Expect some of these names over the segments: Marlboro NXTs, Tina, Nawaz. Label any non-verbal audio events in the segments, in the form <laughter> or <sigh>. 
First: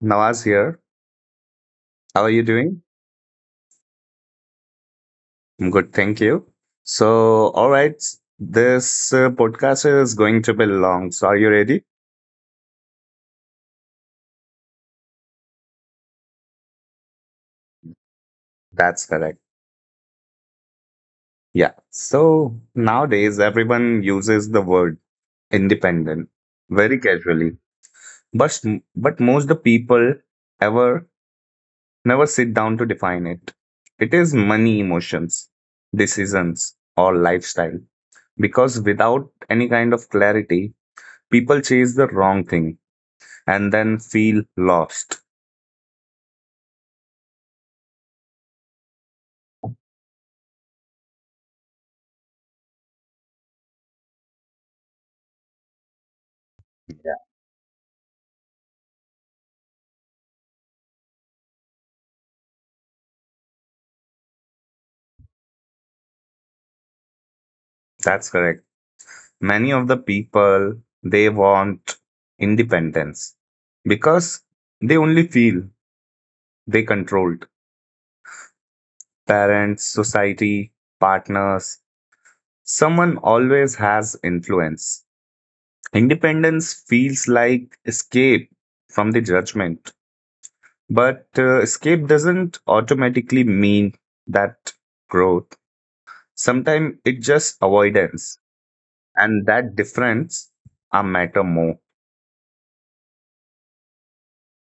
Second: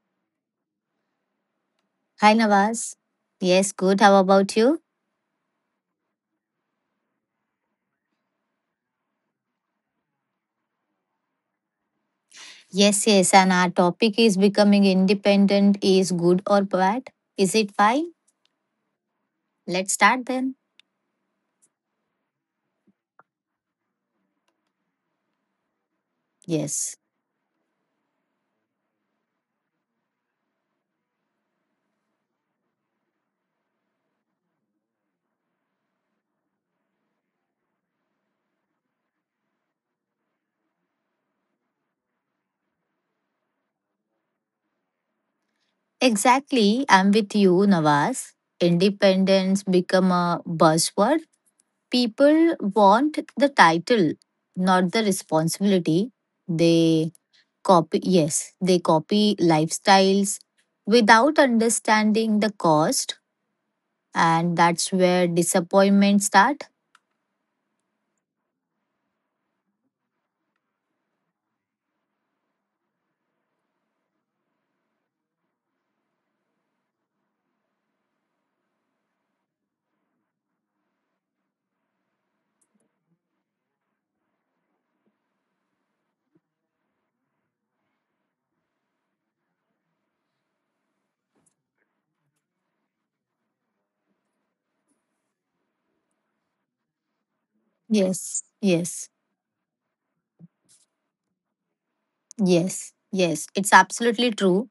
Nawaz here. How are Hi you doing? Nawaz. Yes, good. How about you? I'm good, thank you. So, all right, this podcast is going to be long. So, are you ready? Yes, yes. And our topic is becoming independent is good or bad? Is it fine? That's correct. Let's start then. Yeah. So, nowadays, everyone uses the word independent Yes. very casually, but, but most the people ever never sit down to define it. It is money, emotions, decisions, or lifestyle because without any kind of clarity people chase the wrong thing and then feel lost. Exactly. I'm with you, Nawaz. Independence become a buzzword. People want the title, not the responsibility. They copy yes, they copy lifestyles without understanding the cost, and that's where disappointment start. That's correct. Many of the people they want independence because they only feel they controlled. Parents, society, partners, someone always has influence. Independence feels like escape from the judgment, but escape doesn't automatically mean that growth. Sometimes it just avoidance Yes, yes, and that difference are matter more, yes, yes. It's absolutely true.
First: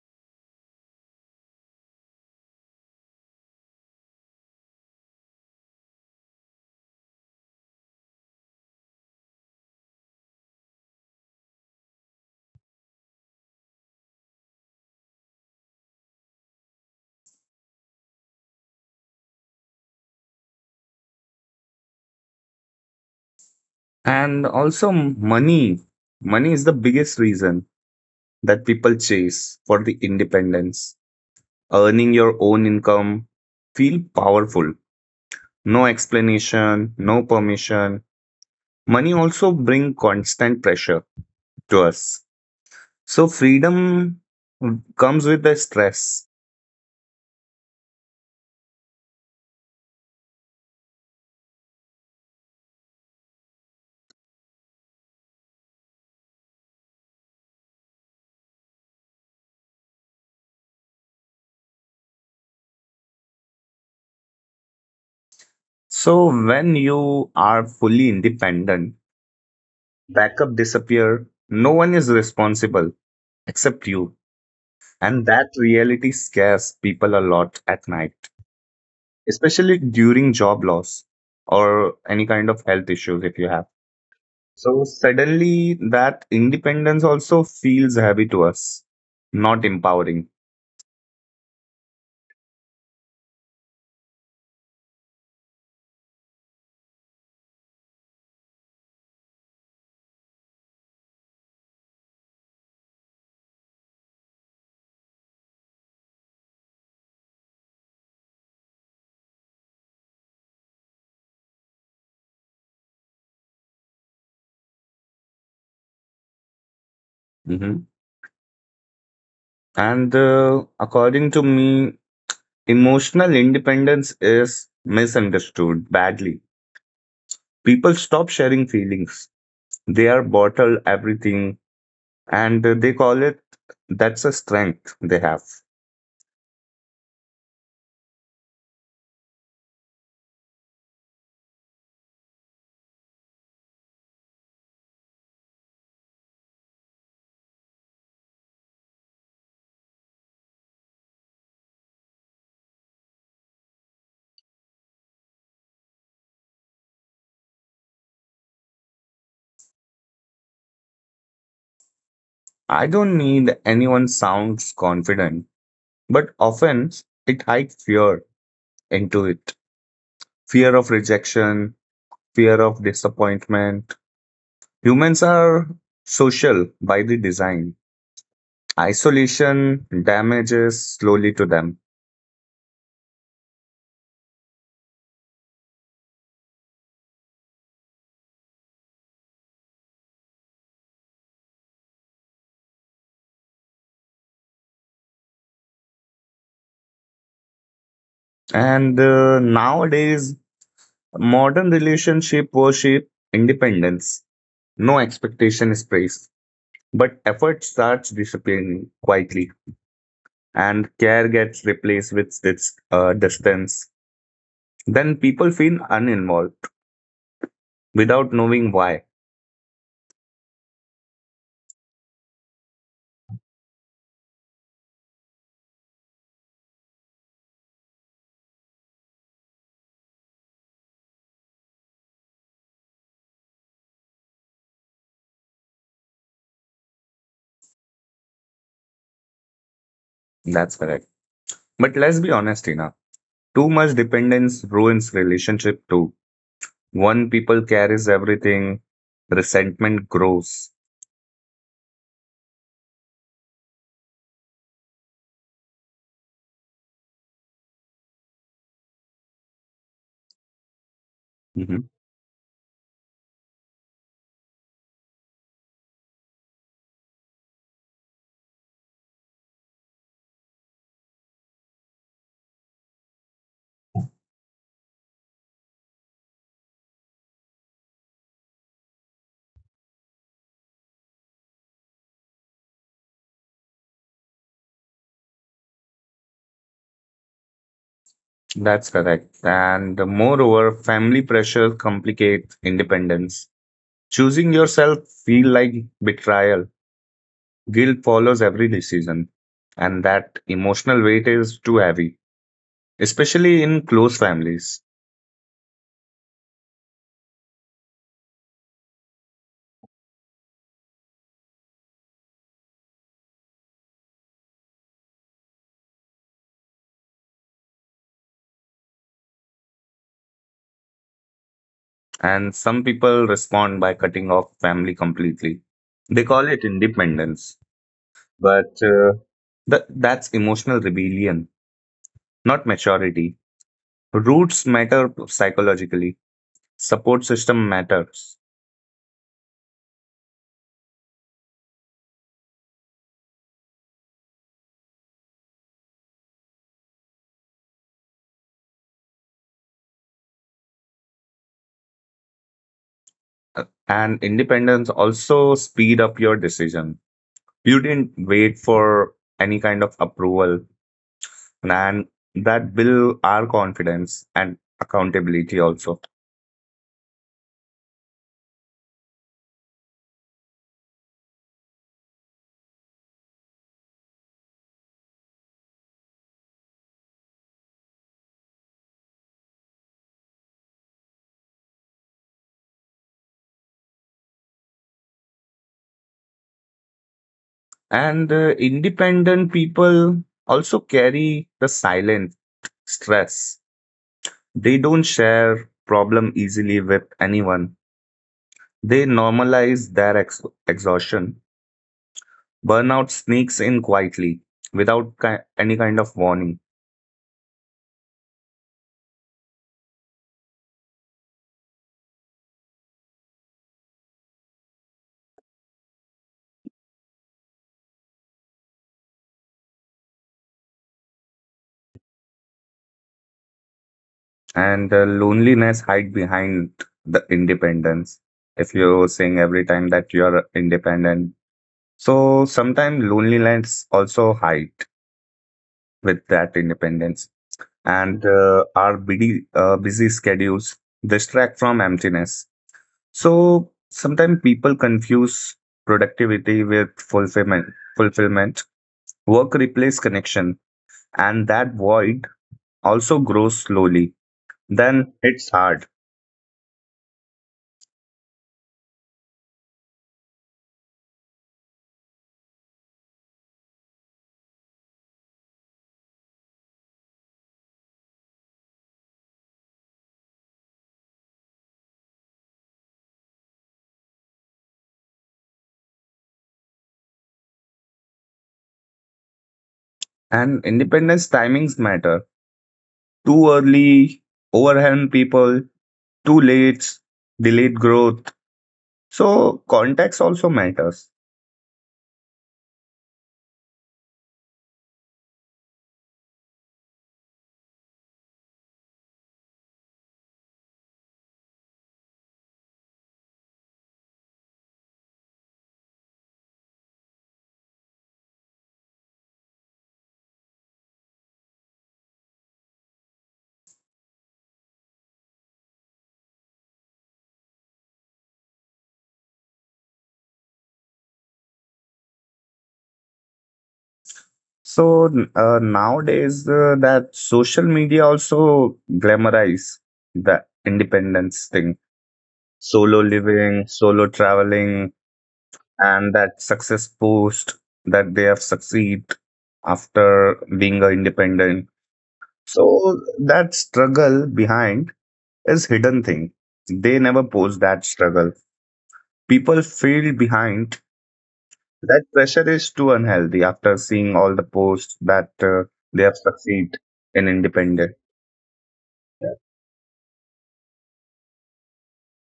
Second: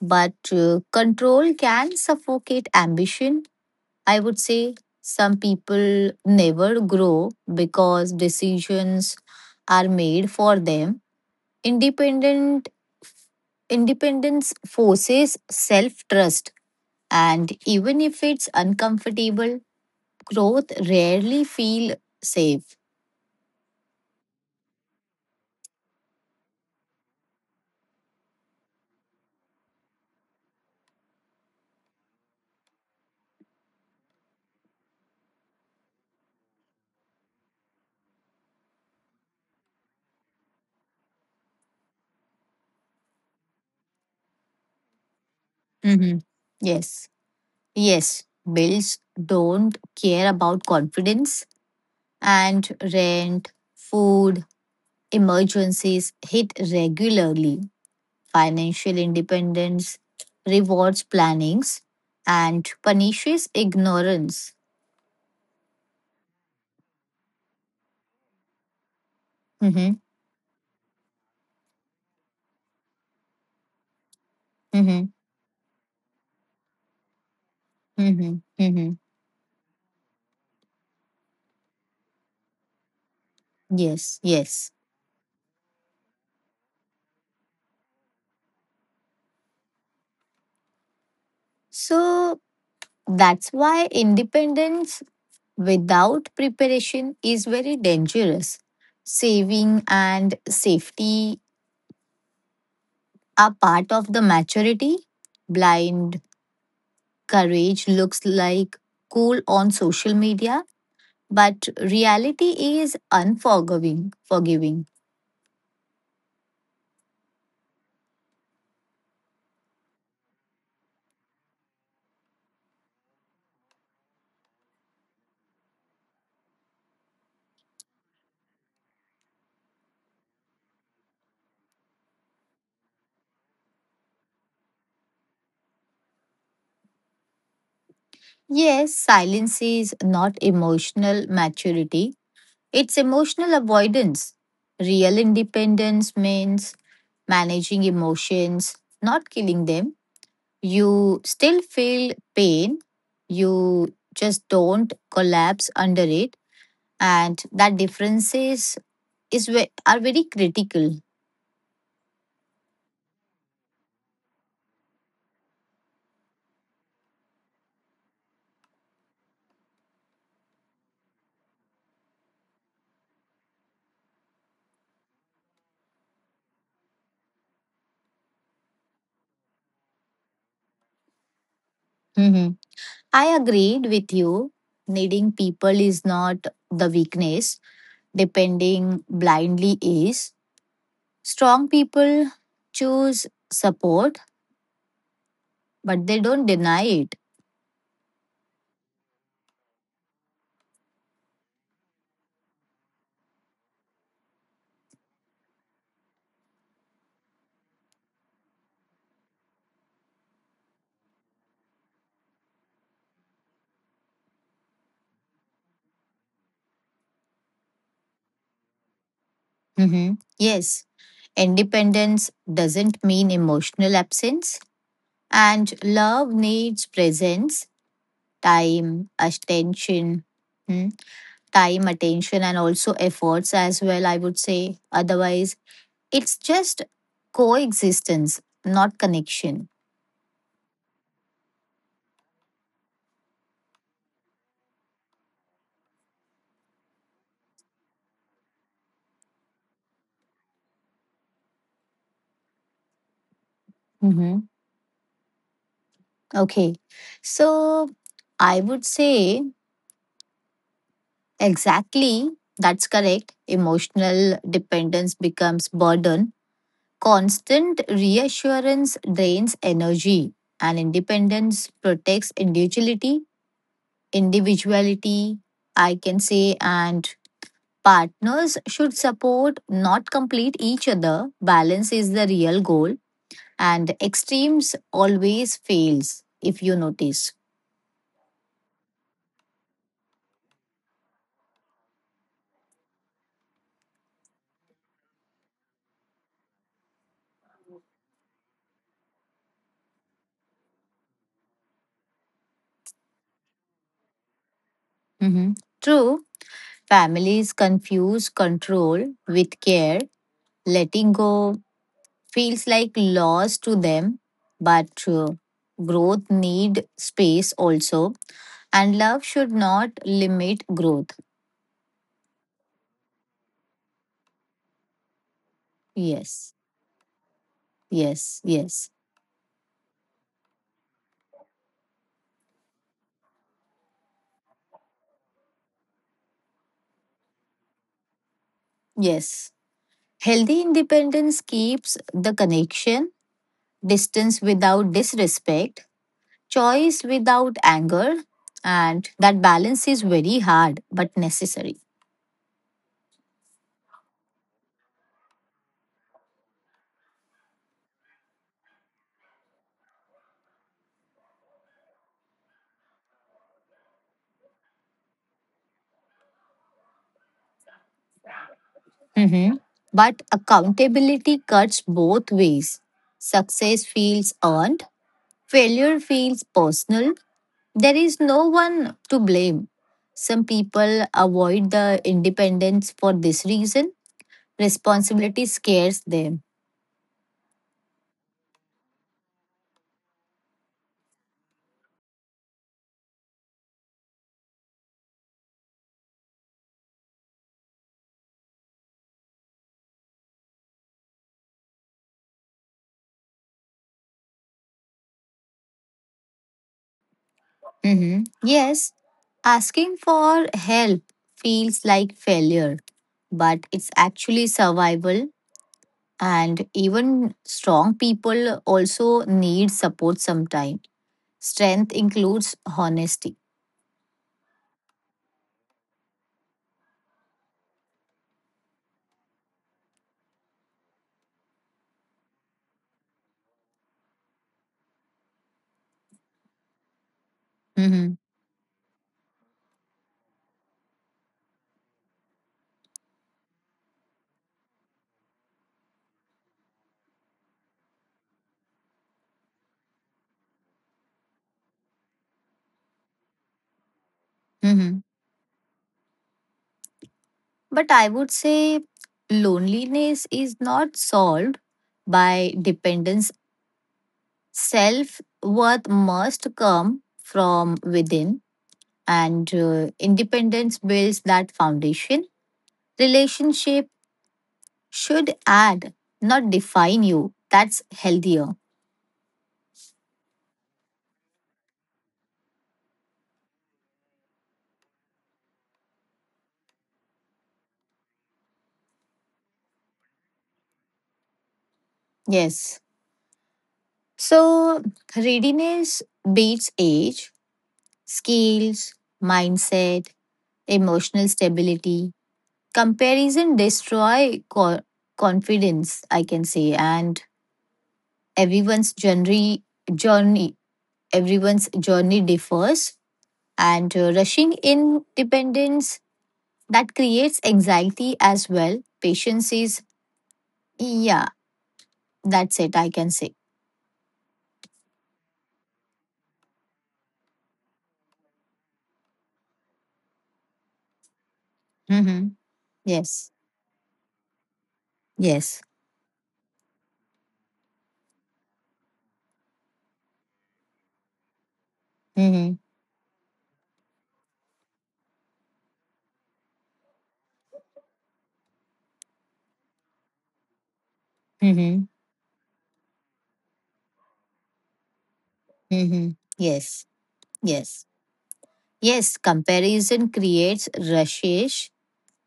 But control can suffocate ambition. I would say some people never grow because decisions are made for them. Independent independence forces self-trust, and even if it's uncomfortable, growth rarely feel safe. and also money money is the biggest reason that people chase for the independence. Earning your own income feel powerful, no explanation, no permission. Money also bring constant pressure to us, so freedom comes with the Mhm. stress. Yes, yes. Bills don't care about confidence and rent, food, emergencies hit regularly. Financial independence rewards plannings and punishes ignorance. So when you are fully independent, Hmm. backup disappear, no one is responsible except you. Hmm. And that reality scares people a lot at night, Hmm. Hmm. especially during job loss or any kind of health issues if you have. Yes, yes. So suddenly that independence also feels heavy to us, not empowering. So that's why independence without preparation is very dangerous. Saving and safety are part of the maturity. Blind courage looks like cool on social media, but reality is unforgiving. Forgiving. Hmm And according to me, emotional independence is misunderstood badly. People stop sharing feelings. They are bottled everything and they call it that's a strength they have. Yes, silence is not emotional maturity, it's emotional avoidance. Real independence means managing emotions, not killing them. You still feel pain, you just don't collapse under it, and that differences are very critical. I don't need anyone sounds confident, but often it hides fear into it. Fear of rejection, fear of disappointment. Humans are social by the design. Isolation damages slowly to them. Mm-hmm. I agreed with you. Needing people is not the weakness, depending blindly is. Strong people choose support, but they don't deny it. And nowadays, modern relationship worship independence. No expectation is praised, but effort starts disappearing quietly, and care gets replaced with its distance. Then people feel uninvolved without knowing why. Mhm. Yes, independence doesn't mean emotional absence, and love needs presence, time, attention. hmm, Time, attention, and also efforts as well, I would say. Otherwise, it's just coexistence, not connection. That's correct. But let's be honest, Tina. Too much dependence ruins relationship too. One people carries everything, resentment grows. Mm-hmm. Okay. So I would say Hmm exactly, that's correct. Emotional dependence becomes burden. Constant reassurance drains energy, and independence protects individuality, I can say, and partners should support, not complete each other. Balance is the real goal. And extremes always fails, if you notice. That's correct. And moreover, family pressure complicates independence. Choosing yourself feel like betrayal. Guilt follows every decision, and that emotional weight is too heavy, especially in close families. Mhm. True. Families confuse control with care. Letting go feels like loss to them, but growth need space also, and love should not limit growth. And some people respond by cutting off family completely. They call Yes. it independence, Yes. but Yes. Th- that's emotional rebellion, not maturity. Roots matter psychologically, support system matters. Yes. Healthy independence keeps the connection, distance without disrespect, choice without anger. And that balance is very hard but necessary. And independence also speed up your decision. You didn't wait for any kind of approval, and that build our confidence and accountability also. Mhm. But accountability cuts both ways. Success feels earned, failure feels personal. There is no one to blame. Some people avoid the independence for this reason. Responsibility scares them. And independent people also carry the silent stress. They don't share problem easily with anyone. They normalize their exhaustion. Burnout sneaks in quietly without any kind of warning. Mhm. Yes, asking for help feels like failure, but it's actually survival. And even strong people also need support sometimes. Strength includes honesty. And loneliness hide behind the independence. If you're saying every time that you're independent. So sometimes loneliness also hide with that independence, Hmm. and our busy schedules distract from emptiness. So sometimes people confuse productivity with fulfillment. Fulfillment work replaces connection, and that void also grows slowly. Hmm. Then it's hard. But I would say loneliness is not solved by dependence. Self worth must come from within, and independence builds that foundation. Relationship should add, not define you. That's healthier. And independence timings matter. Too early, overwhelm people. Too late, delayed growth. So context also matters. Yes. So, readiness beats age, skills, mindset, emotional stability. Comparison destroy confidence, I can say, and everyone's journey journey everyone's journey differs, and rushing in dependence that creates anxiety as well. Patience is, yeah, that's it I can say. So nowadays, that social media also glamorize the independence thing, Mhm. solo Yes. living, solo traveling, Yes. and that success post that they have succeed after being a independent. Mhm. So that struggle behind is hidden thing. They never post that struggle. People feel behind. Mhm. That pressure is too unhealthy after seeing all the posts that they Mhm. have succeed Yes. in Yes. independence. Yes, comparison creates rushish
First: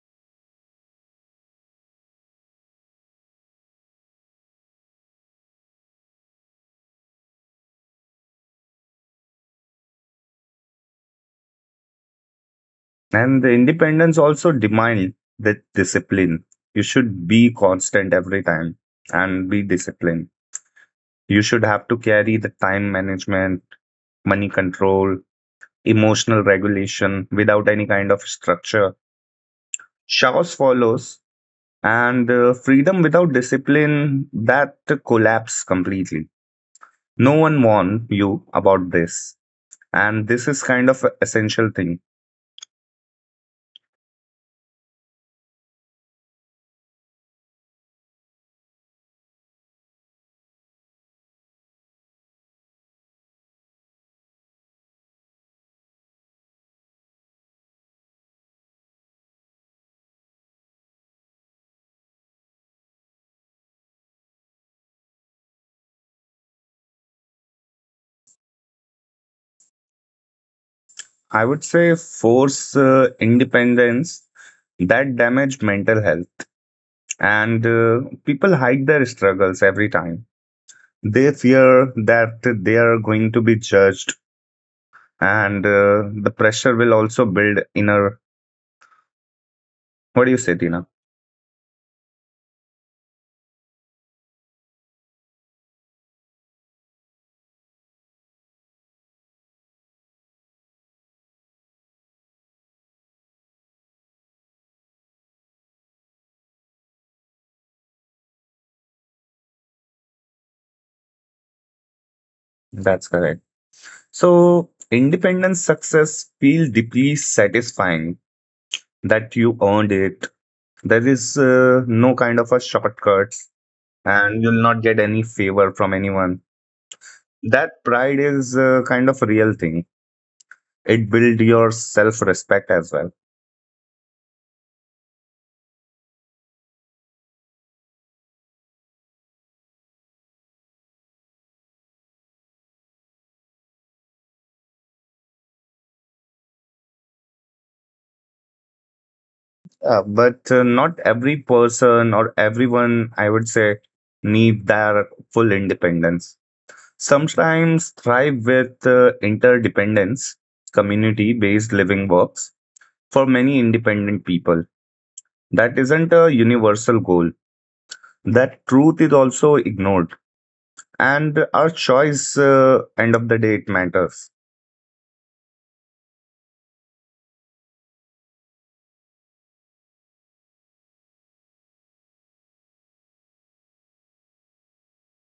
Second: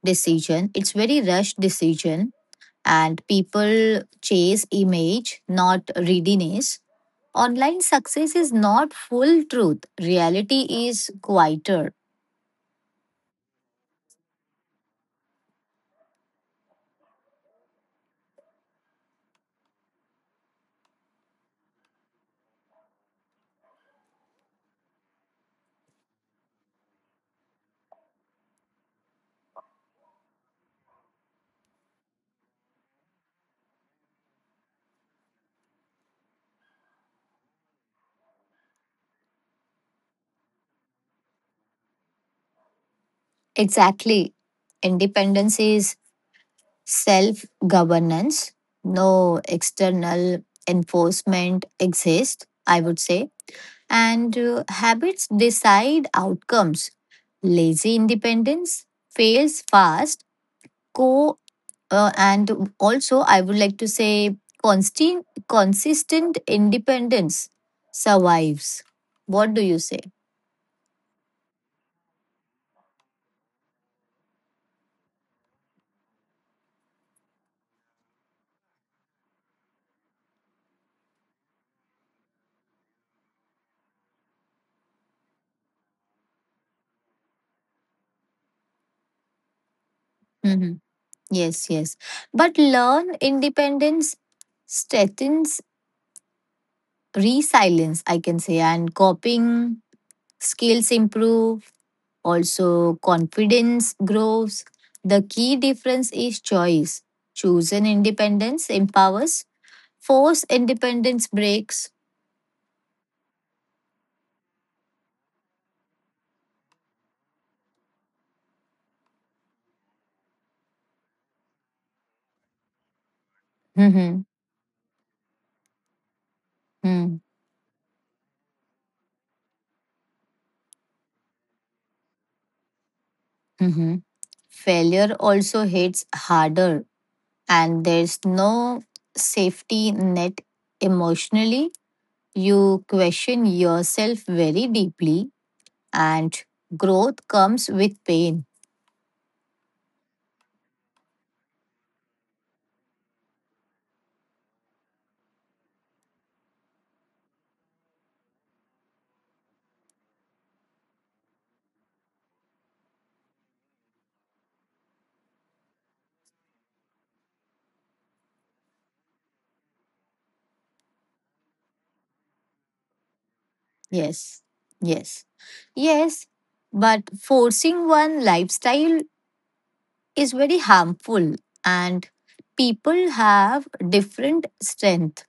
decision. It's very rushed decision, and people chase image, not readiness. Online success is not full truth. Reality is quieter. And the independence also demand that discipline. You should be constant every time and be disciplined. You should have to carry the time management, money control, emotional regulation without any kind of structure. Chaos follows, and freedom without discipline that collapse completely. No one warned you about this, and this is kind of a essential thing. Exactly. Independence is self governance. No external enforcement exists, I would say. And habits decide outcomes. Lazy independence fails fast. Co And also, I would like to say, consistent independence survives. What do you say? I would say force independence that damage mental health, and people hide their struggles every time. They fear that they are going to be judged, and the pressure will also build inner. What do you say, Hmm. Tina? Yes, yes. But learn independence strengthens resilience, I can say, and coping skills improve. Also, confidence grows. The key difference is choice. Chosen independence empowers, forced independence breaks. That's correct. So independence success feel deeply satisfying that you earned it. There is no kind of a shortcut, Mhm. and you'll not get any favor from anyone. Mm. That pride is a kind of a real thing. It builds your self respect as well. Mhm. Failure also hits harder, and there's no safety net emotionally. You question yourself very deeply, and growth comes with pain. But not every person or everyone, I would say, need their full independence. Sometimes thrive with interdependence. Community based living works for many independent people. That isn't a universal goal. That truth is also ignored, and our choice, end of the day it matters. Yes, yes. Yes, but forcing one lifestyle is very harmful, and people have different strength,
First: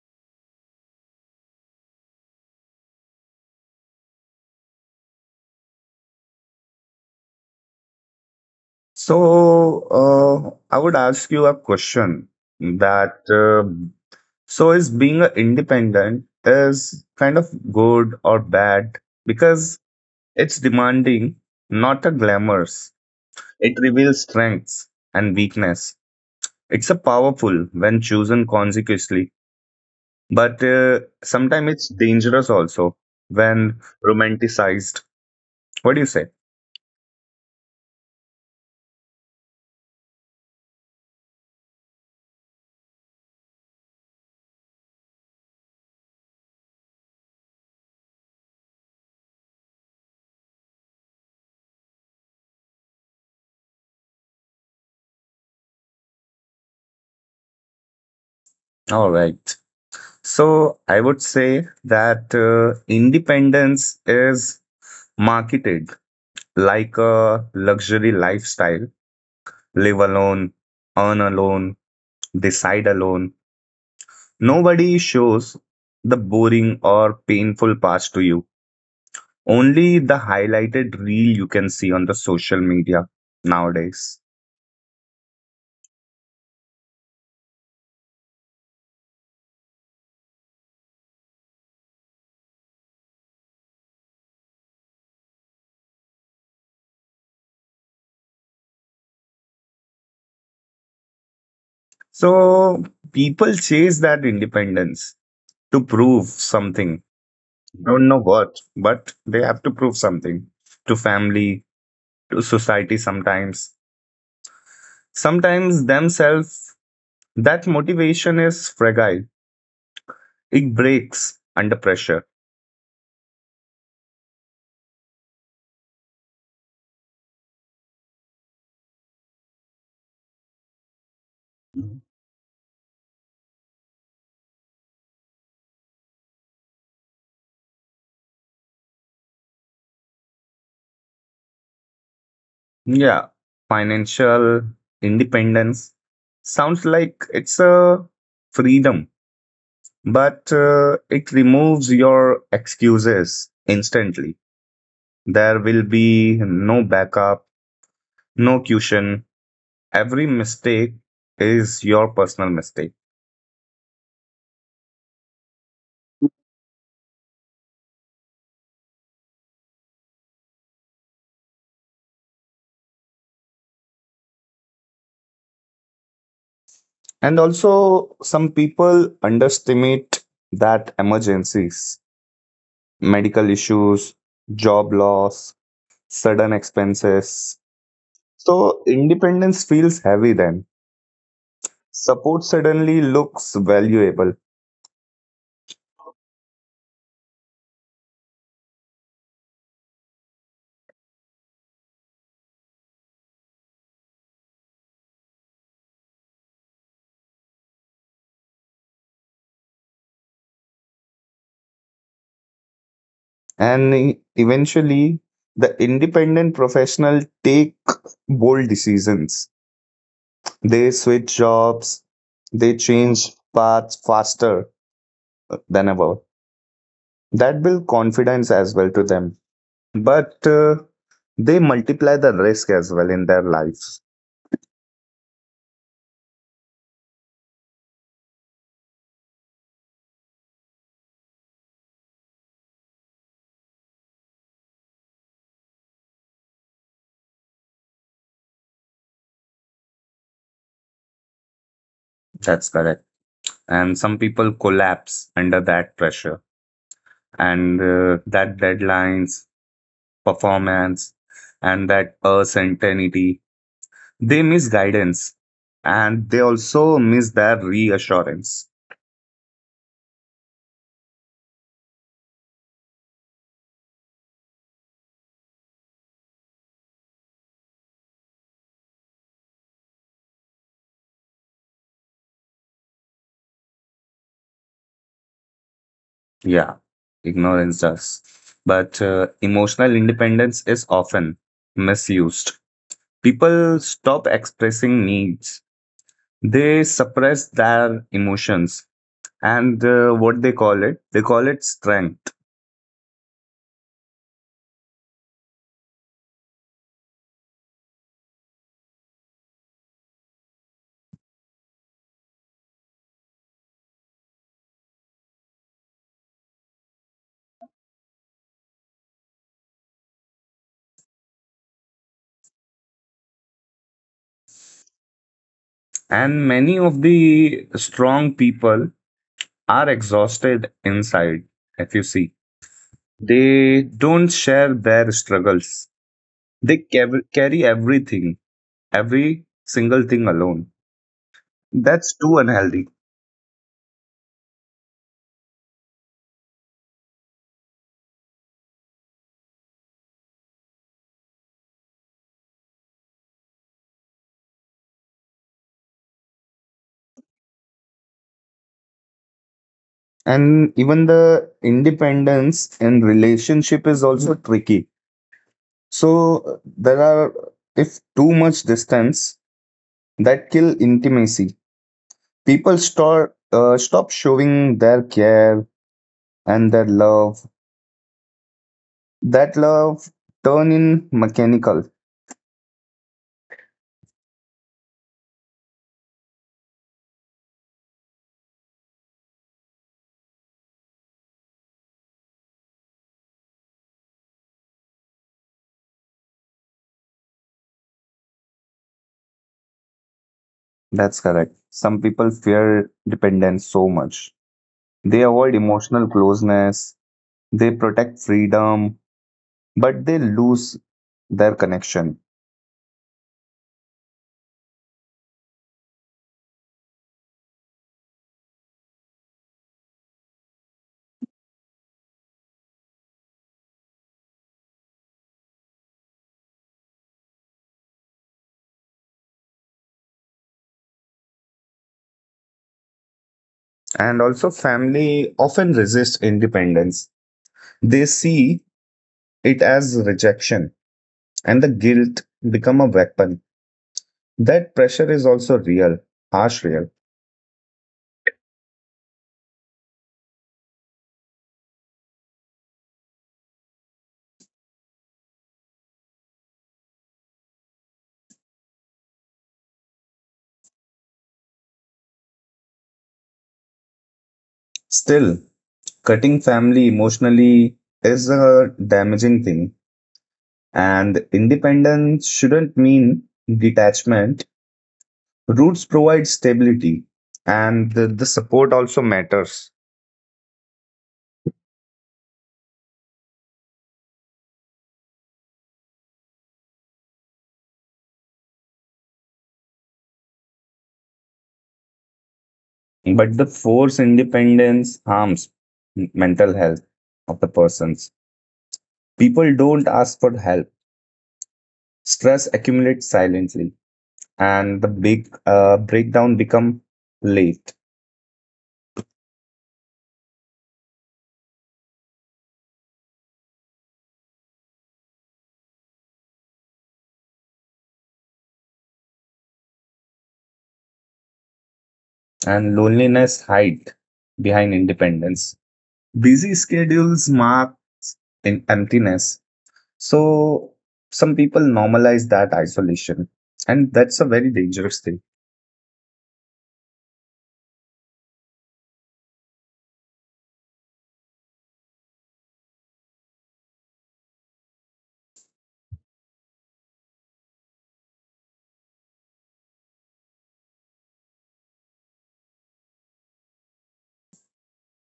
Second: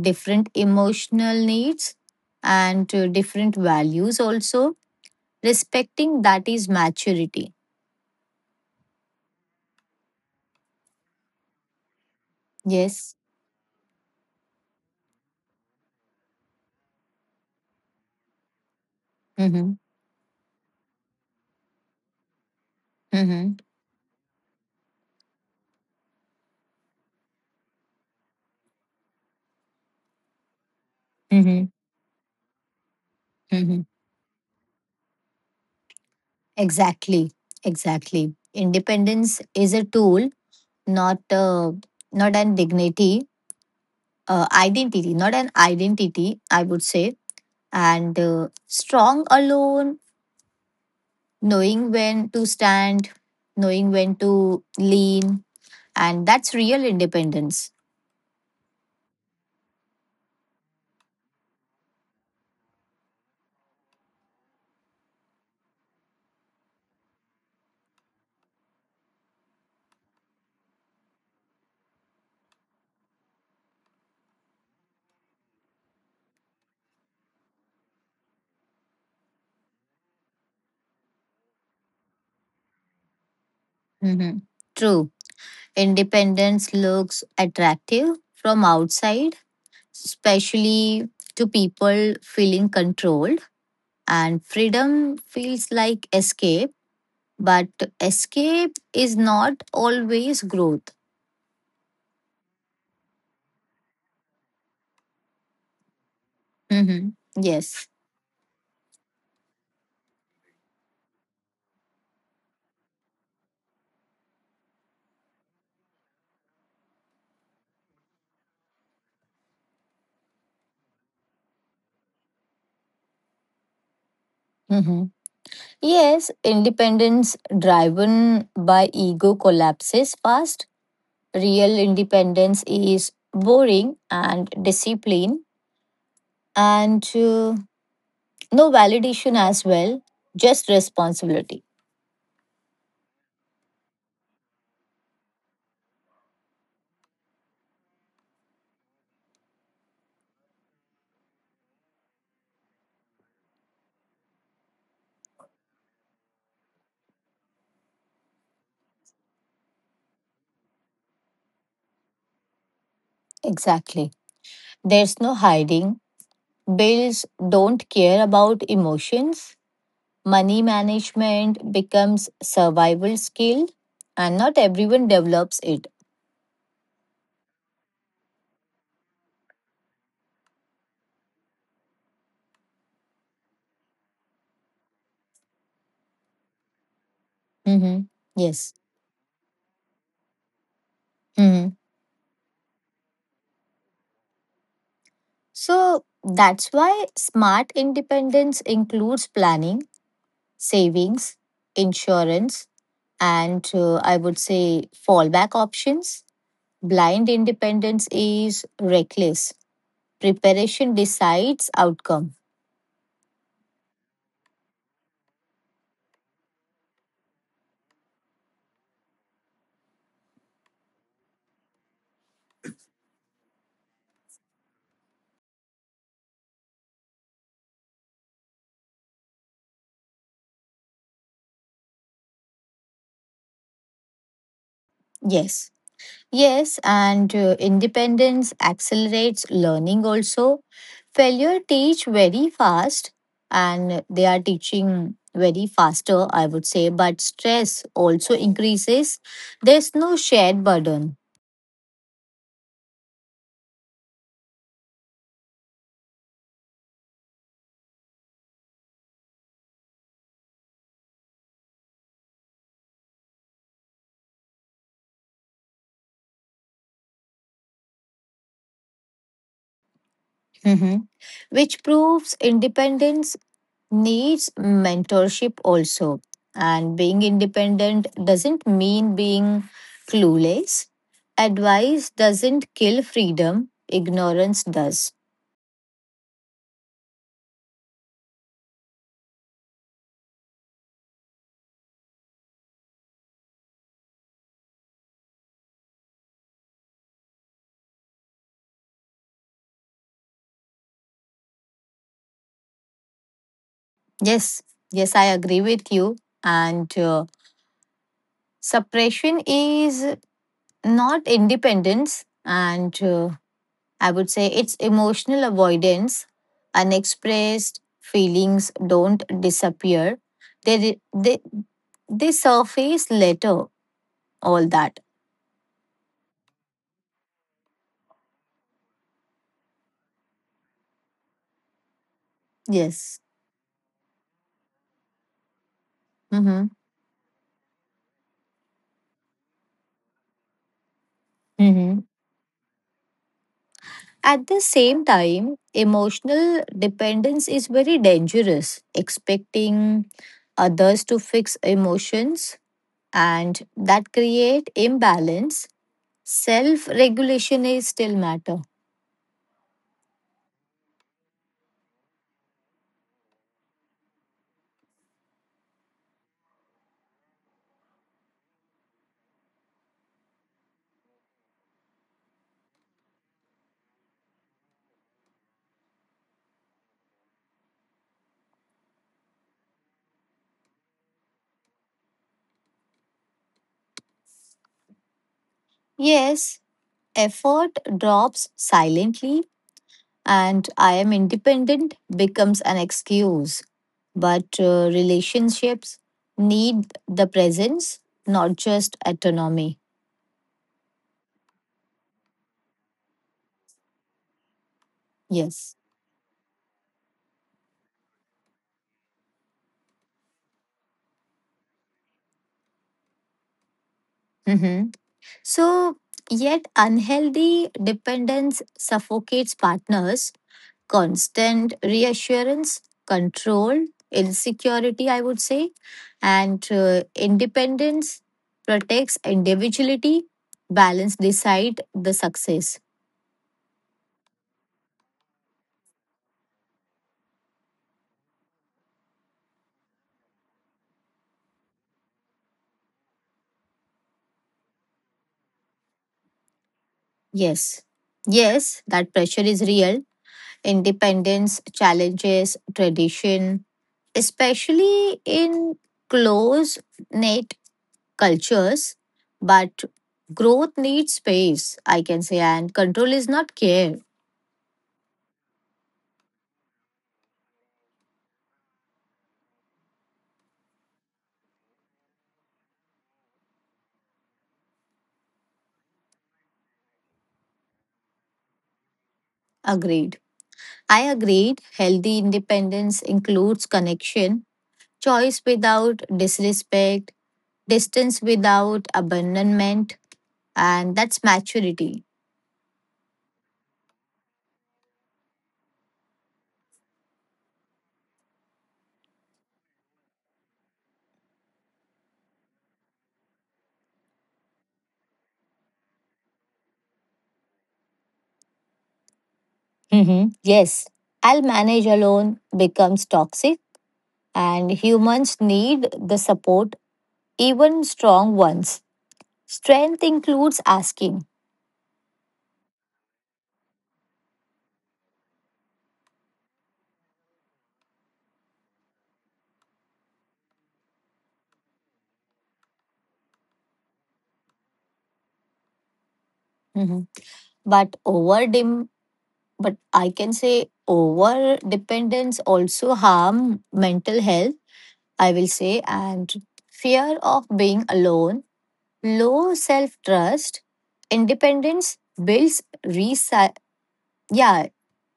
different emotional needs, and different values also. Respecting that is maturity. So, I would ask you a question Yes. that so is being a independent is kind of good or bad, Mm-hmm. because it's demanding, not a glamorous. Mm-hmm. It reveals strengths and weakness. It's a powerful when chosen consequently, but Mm-hmm. sometimes it's dangerous also Mm-hmm. when romanticized. What do you say? exactly exactly, independence is a tool, not uh, not an dignity not an identity, I would say. And strong alone, knowing when to stand, knowing when to lean, and that's real independence. All right. So I would say that independence is marketed like a luxury lifestyle. Live alone, earn alone, decide alone. Nobody shows the boring or painful parts to you. Only the highlighted reel you can see on the social media nowadays. Mhm. True. Independence looks attractive from outside, especially to people feeling controlled, and freedom feels like escape, but escape is not always growth. So people chase that independence to prove something. Mhm. Yes. Don't know what, but they have to prove something to family, to society sometimes, sometimes themselves. That motivation is fragile, it breaks under pressure. Mhm. Yes, independence driven by ego collapses fast. Real independence is boring and discipline, and no validation as well, just responsibility. Yeah, financial independence sounds like it's a freedom, but it removes your excuses instantly. There will be no backup, no cushion. Every mistake is your personal mistake. Exactly. There's no hiding. Bills don't care about emotions. Money management becomes survival skill, and not everyone develops it. And also, some people underestimate that emergencies, medical issues, job loss, sudden expenses. Mm-hmm. Yes. So, independence feels heavy then. Mm-hmm. Support suddenly looks valuable. So that's why smart independence includes planning, savings, insurance, and I would say fallback options. Blind independence is reckless. Preparation decides outcome. And eventually, the independent professional take bold decisions. They switch jobs, they change paths faster than ever. That builds confidence as well to them, but they multiply the risk as well in their lives. Yes. Yes, and independence accelerates learning also. Failure teach very fast, and they are teaching very faster, I would say, but stress also increases. There's no shared burden. That's correct. And some people collapse under that pressure, and that deadlines, performance, and that uncertainty. They miss guidance and they also miss their reassurance. Mhm. Which proves independence needs mentorship also. And being independent doesn't mean being clueless. Advice doesn't kill freedom, ignorance does. Yeah, ignorance does. But emotional independence is often misused. People stop expressing needs. They suppress their emotions, and what they call it strength. Yes, yes, I agree with you. And suppression is not independence, and I would say it's emotional avoidance. Unexpressed feelings don't disappear, they, re- they, they surface later, all that. And many of the strong people are exhausted inside, if you see. Yes. They don't share their struggles, Mm-hmm. they carry everything, every single thing alone. Mm-hmm. That's too unhealthy. At the same time, emotional dependence is very dangerous. Expecting others to fix emotions, and that create imbalance. Self regulation is still matter. And even the independence in relationship is also tricky. So there are if too much distance that kill intimacy. People start stop showing their care and their love. That love turn in mechanical. Yes, effort drops silently, and I am independent becomes an excuse. But relationships need the presence, not just autonomy. That's correct. Some people fear dependence so much. They avoid Yes. emotional closeness. They protect freedom, but they lose their connection. Mm-hmm. So, yet unhealthy dependence suffocates partners. Constant reassurance, control, insecurity, I would say, and independence protects individuality. Balance decide the success. And also, family often resist independence. They see it as rejection, and the guilt become a weapon. That pressure is also real, harsh real. Yes, yes, that pressure is real. Independence challenges tradition, especially in close knit cultures, but growth needs space, I can say, and control is not care. Still, cutting family emotionally is a damaging thing, and independence shouldn't mean detachment. Roots provide stability, and the support also matters. Agreed. I agreed. Healthy independence includes connection, choice without disrespect, distance without abandonment, and that's maturity. But the force independence harms mental health of the persons. People don't ask for help. Stress accumulates silently, and the big breakdown become late. Mhm. Yes, I'll manage alone becomes toxic, and humans need the support, even strong ones. Strength includes asking. And loneliness hide behind independence. Busy schedules mark in emptiness. So some people normalize that isolation, and that's a very dangerous thing. Mhm. but over but I can say over dependence also harm mental health, I will say, and fear of being alone, low self trust, independence builds resi yeah,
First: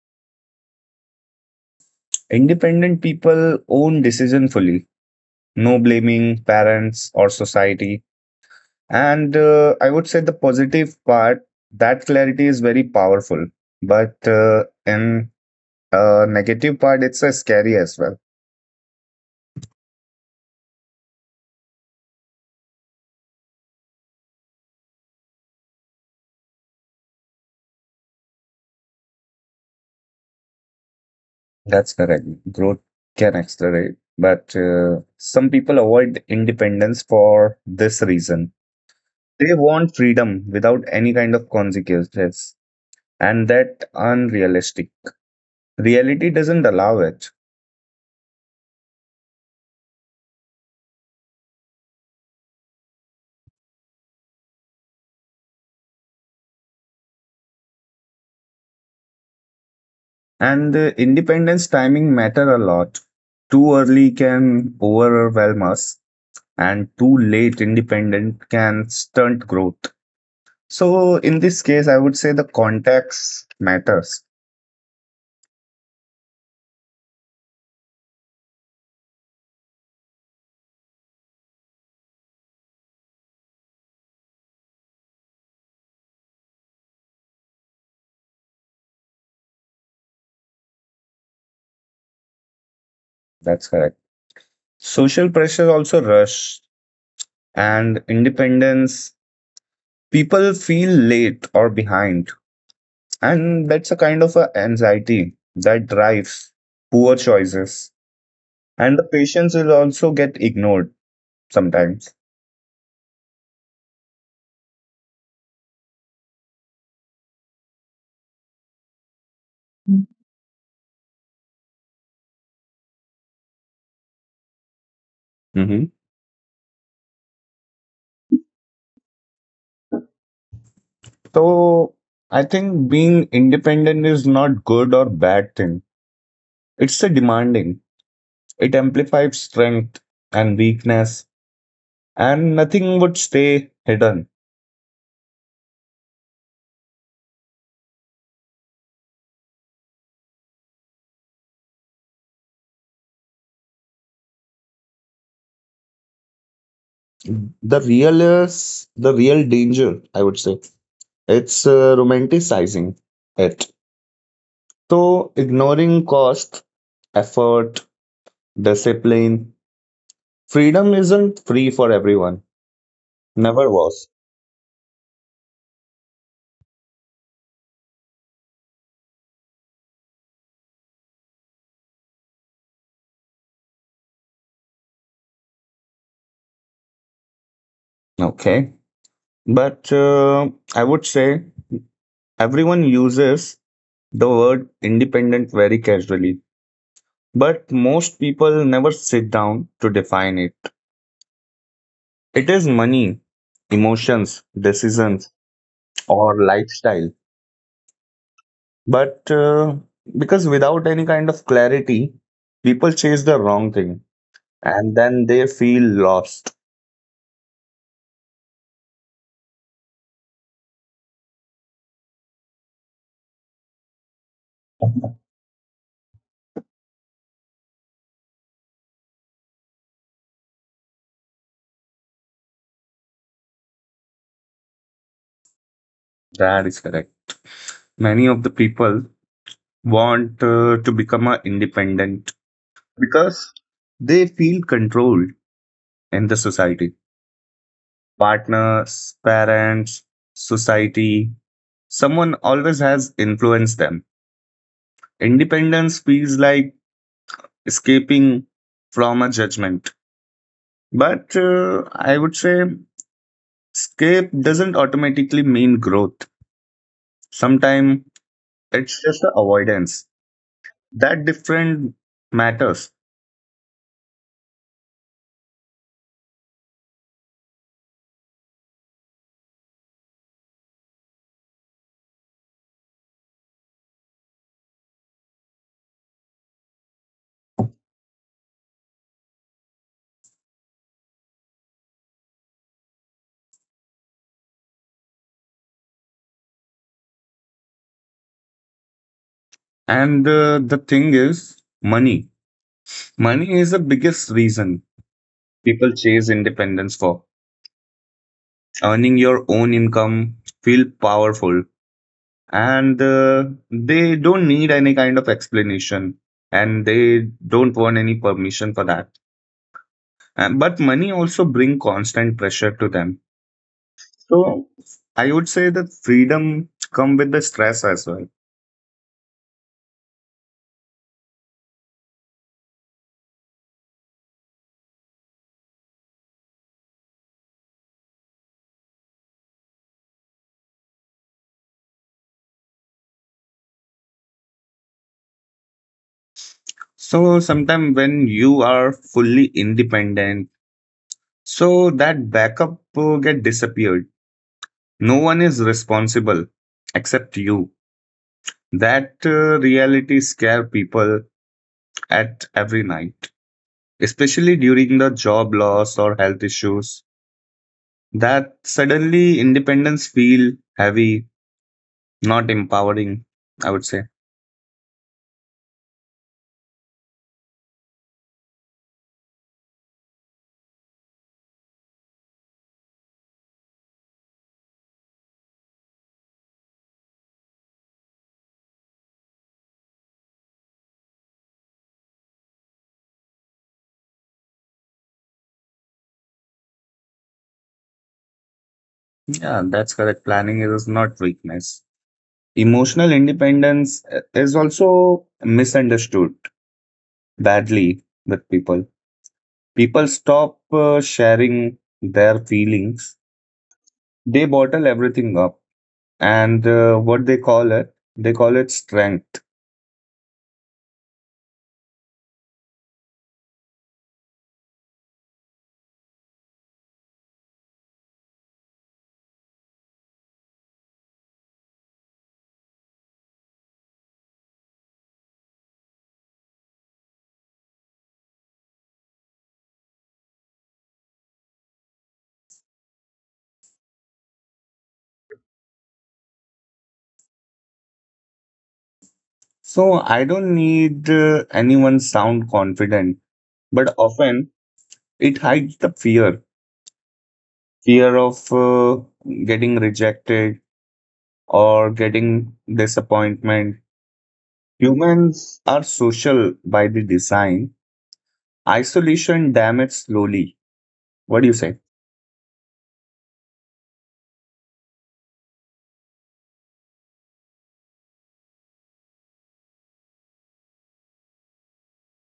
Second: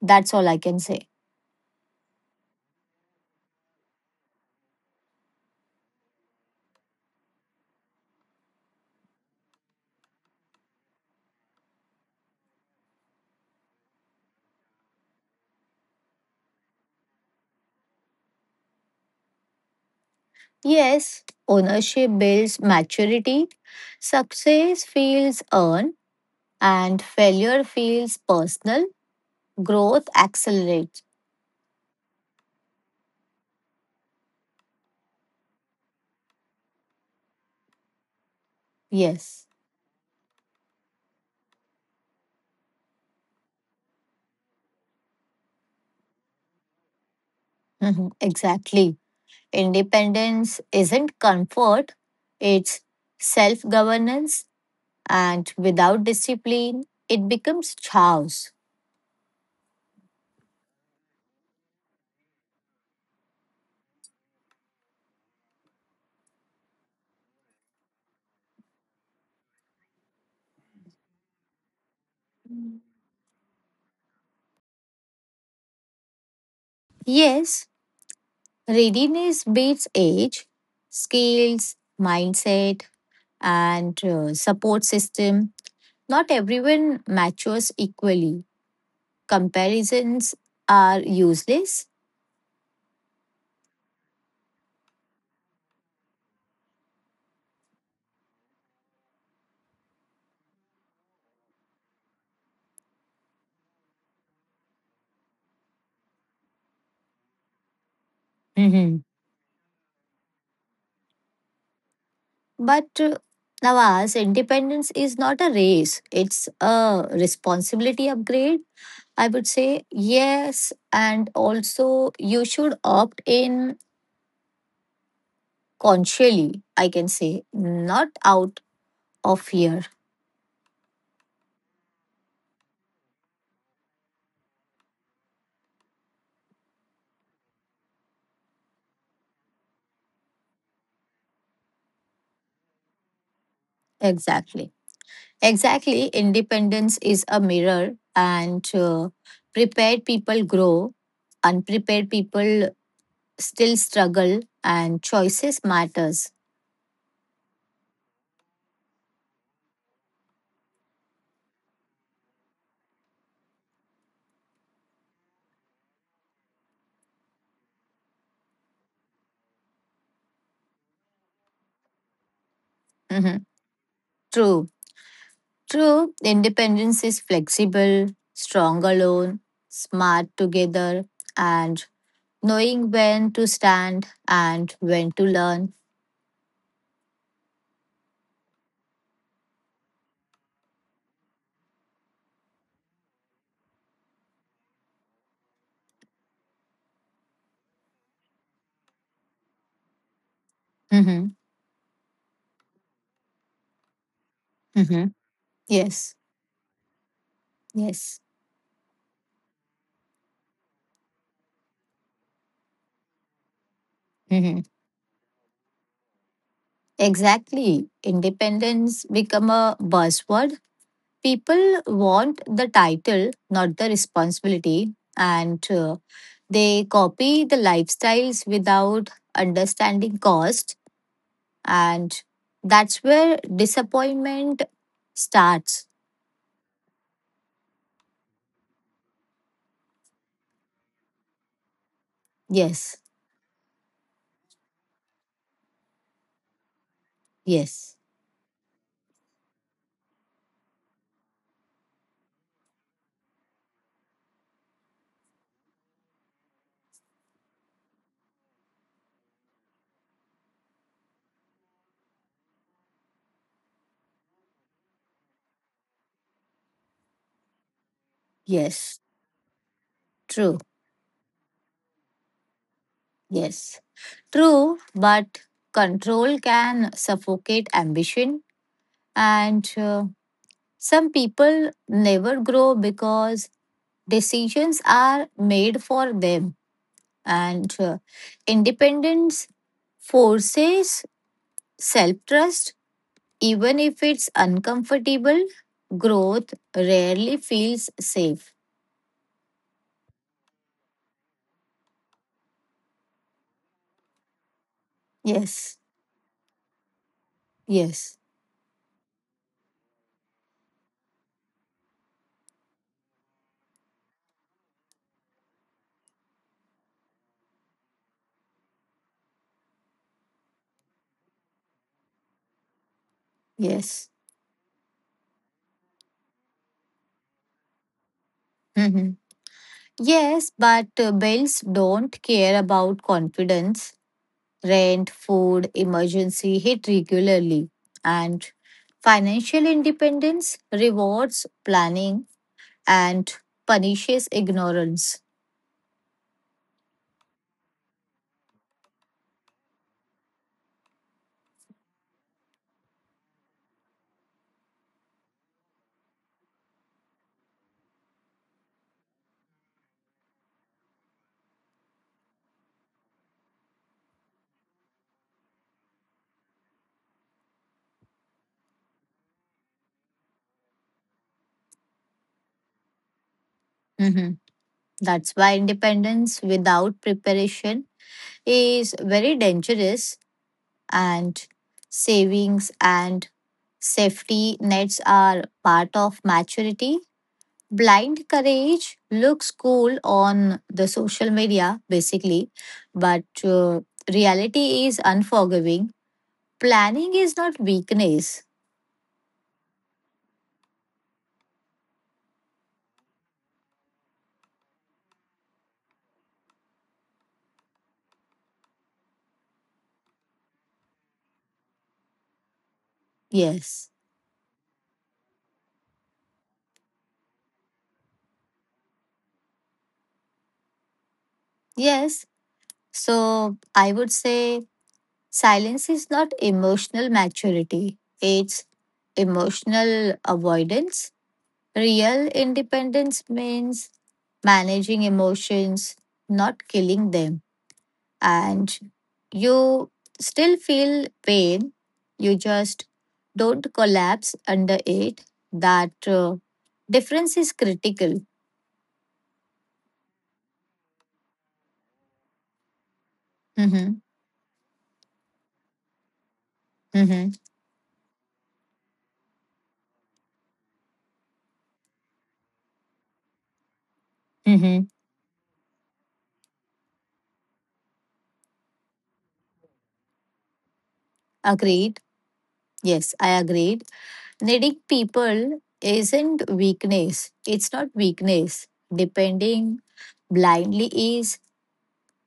that's all I can say. Independent people own decision fully, no blaming parents or society. And I would say the positive part that clarity is very powerful, but in negative part, it's a scary as well. Yes, ownership builds maturity, success feels earned, and failure feels personal, growth accelerates. That's correct. Growth can accelerate, but some people avoid independence for this reason. Yes, They want freedom without any kind of consequences, and that unrealistic. Reality doesn't allow it. <laughs> mhm, exactly. Independence isn't comfort, it's self governance, and without discipline, it becomes chaos. And independence timing matter a lot. Too early can overwhelm us, and too late independent can stunt growth. So in this case, I would say the context matters. Yes, readiness beats age, skills, mindset, and support system. Not everyone matures equally. Comparisons are useless. That's correct. Social pressure also rush and independence. People feel late or behind, and that's a kind of a anxiety that drives poor choices. And Mhm. the patients will also get ignored sometimes. But Nawaz, independence is not a race, it's a responsibility upgrade, I would say. Yes. And also, you should opt in Hmm consciously, I can say, not out of fear. So I think being independent is not good or bad thing. It's a demanding. It amplifies strength and weakness, and nothing would stay hidden. Exactly. Exactly. Independence is a mirror, and prepared people grow, unprepared people still struggle, and choices matters. The real is the real danger, I would say. It's romanticizing it. So, ignoring cost, effort, discipline, freedom isn't free for everyone. Mhm. Never was. True. True. Independence is flexible, strong alone, smart together, and knowing when to stand and when to learn. Okay. But I would say everyone uses the word independent very casually. But most people never sit down to define it. Hmm. It is money, emotions, Hmm. decisions, Yes, or lifestyle. yes. But because without any kind of clarity, people chase the wrong thing Hmm. and then they feel lost. Exactly. Independence become a buzzword. People want the title, not the responsibility, <laughs> and they copy the lifestyles without understanding cost, and that's where disappointment starts. That is correct. Many of the people want to become a independent Yes, because they feel controlled in the society. yes, Partners, parents, society, someone always has influenced them. Independence feels like escaping from a judgment. But I would say escape doesn't automatically mean growth. Sometimes yes. it's just a avoidance. True. That different matters. Yes. True, but control can suffocate ambition, and some people never grow because decisions are made for them, and independence forces self trust, even if it's uncomfortable. Growth rarely feels safe. And the thing is money. Money is the biggest reason Yes, people chase independence for. yes, Earning your own income, feel powerful, and they don't need any kind of explanation and they don't want any permission for that. And, but money also bring constant pressure to them. yes. So I would say that freedom come with the stress as well. Mhm. Yes, but bells don't care about confidence. Rent, food, emergency hit regularly, and financial independence rewards planning and punishes ignorance. So sometimes when you are fully independent, so that backup get disappeared. No one is responsible except you. That reality scare people at every night, especially during the job loss or health issues. That suddenly independence feel heavy, not empowering, I would say. Mhm. That's why independence without preparation is very dangerous, and savings and safety nets are part of maturity. Blind courage looks cool on the social media, basically, but reality is unforgiving. Planning is not weakness. Yeah, that's correct. Planning is not weakness. Emotional independence is also misunderstood badly with people. People stop sharing their feelings. Yes. They bottle everything up, and what they call it strength. Yes. So I would say silence is not emotional maturity, it's emotional avoidance. Real independence means managing emotions, not killing them. And you still feel pain. You just don't collapse under it. That difference is critical. So I don't need anyone sound confident, but Mm-hmm. often it hides the fear, Mm-hmm. fear of getting rejected or getting disappointment. Mm-hmm. Humans are social by the design. Isolation damage slowly. What do you say? Agreed. Yes, I agreed. Needing people isn't weakness. It's not weakness. Depending blindly is.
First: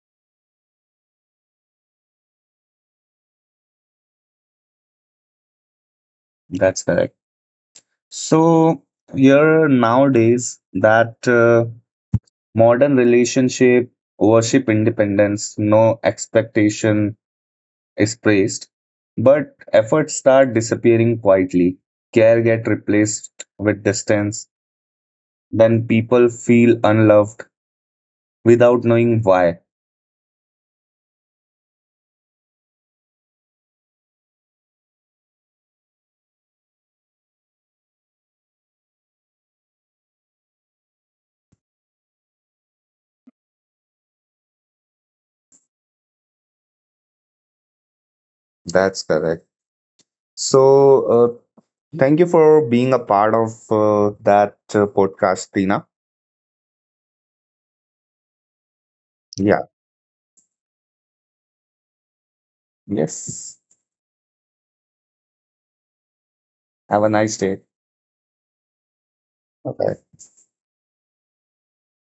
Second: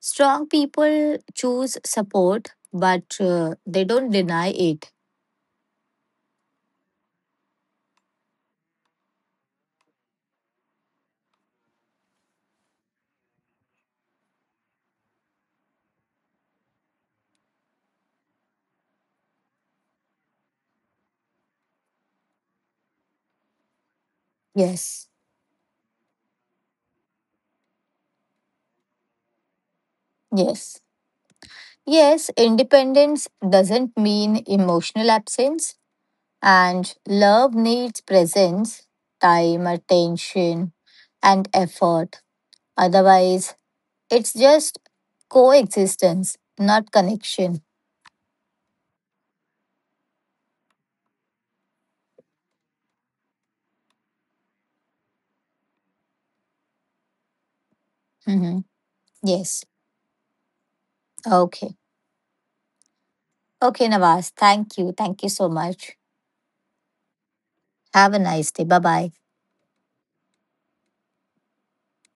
Strong people choose support, but they don't deny it. That's correct. So here nowadays that modern relationship worship independence, no expectation is praised, but efforts start disappearing quietly. Care get replaced with distance. Yes. Then people feel unloved without knowing why. Yes. Yes, independence doesn't mean emotional absence, and love needs presence, time, attention, and effort. Otherwise, it's just coexistence, not connection. That's correct. So, thank you for being a part of that podcast, Tina. Mhm. Yeah. Yes. Okay. Yes. Okay, Nawaz. Thank you. Thank you so much. Have a nice day. Have a nice day. Bye bye. Okay.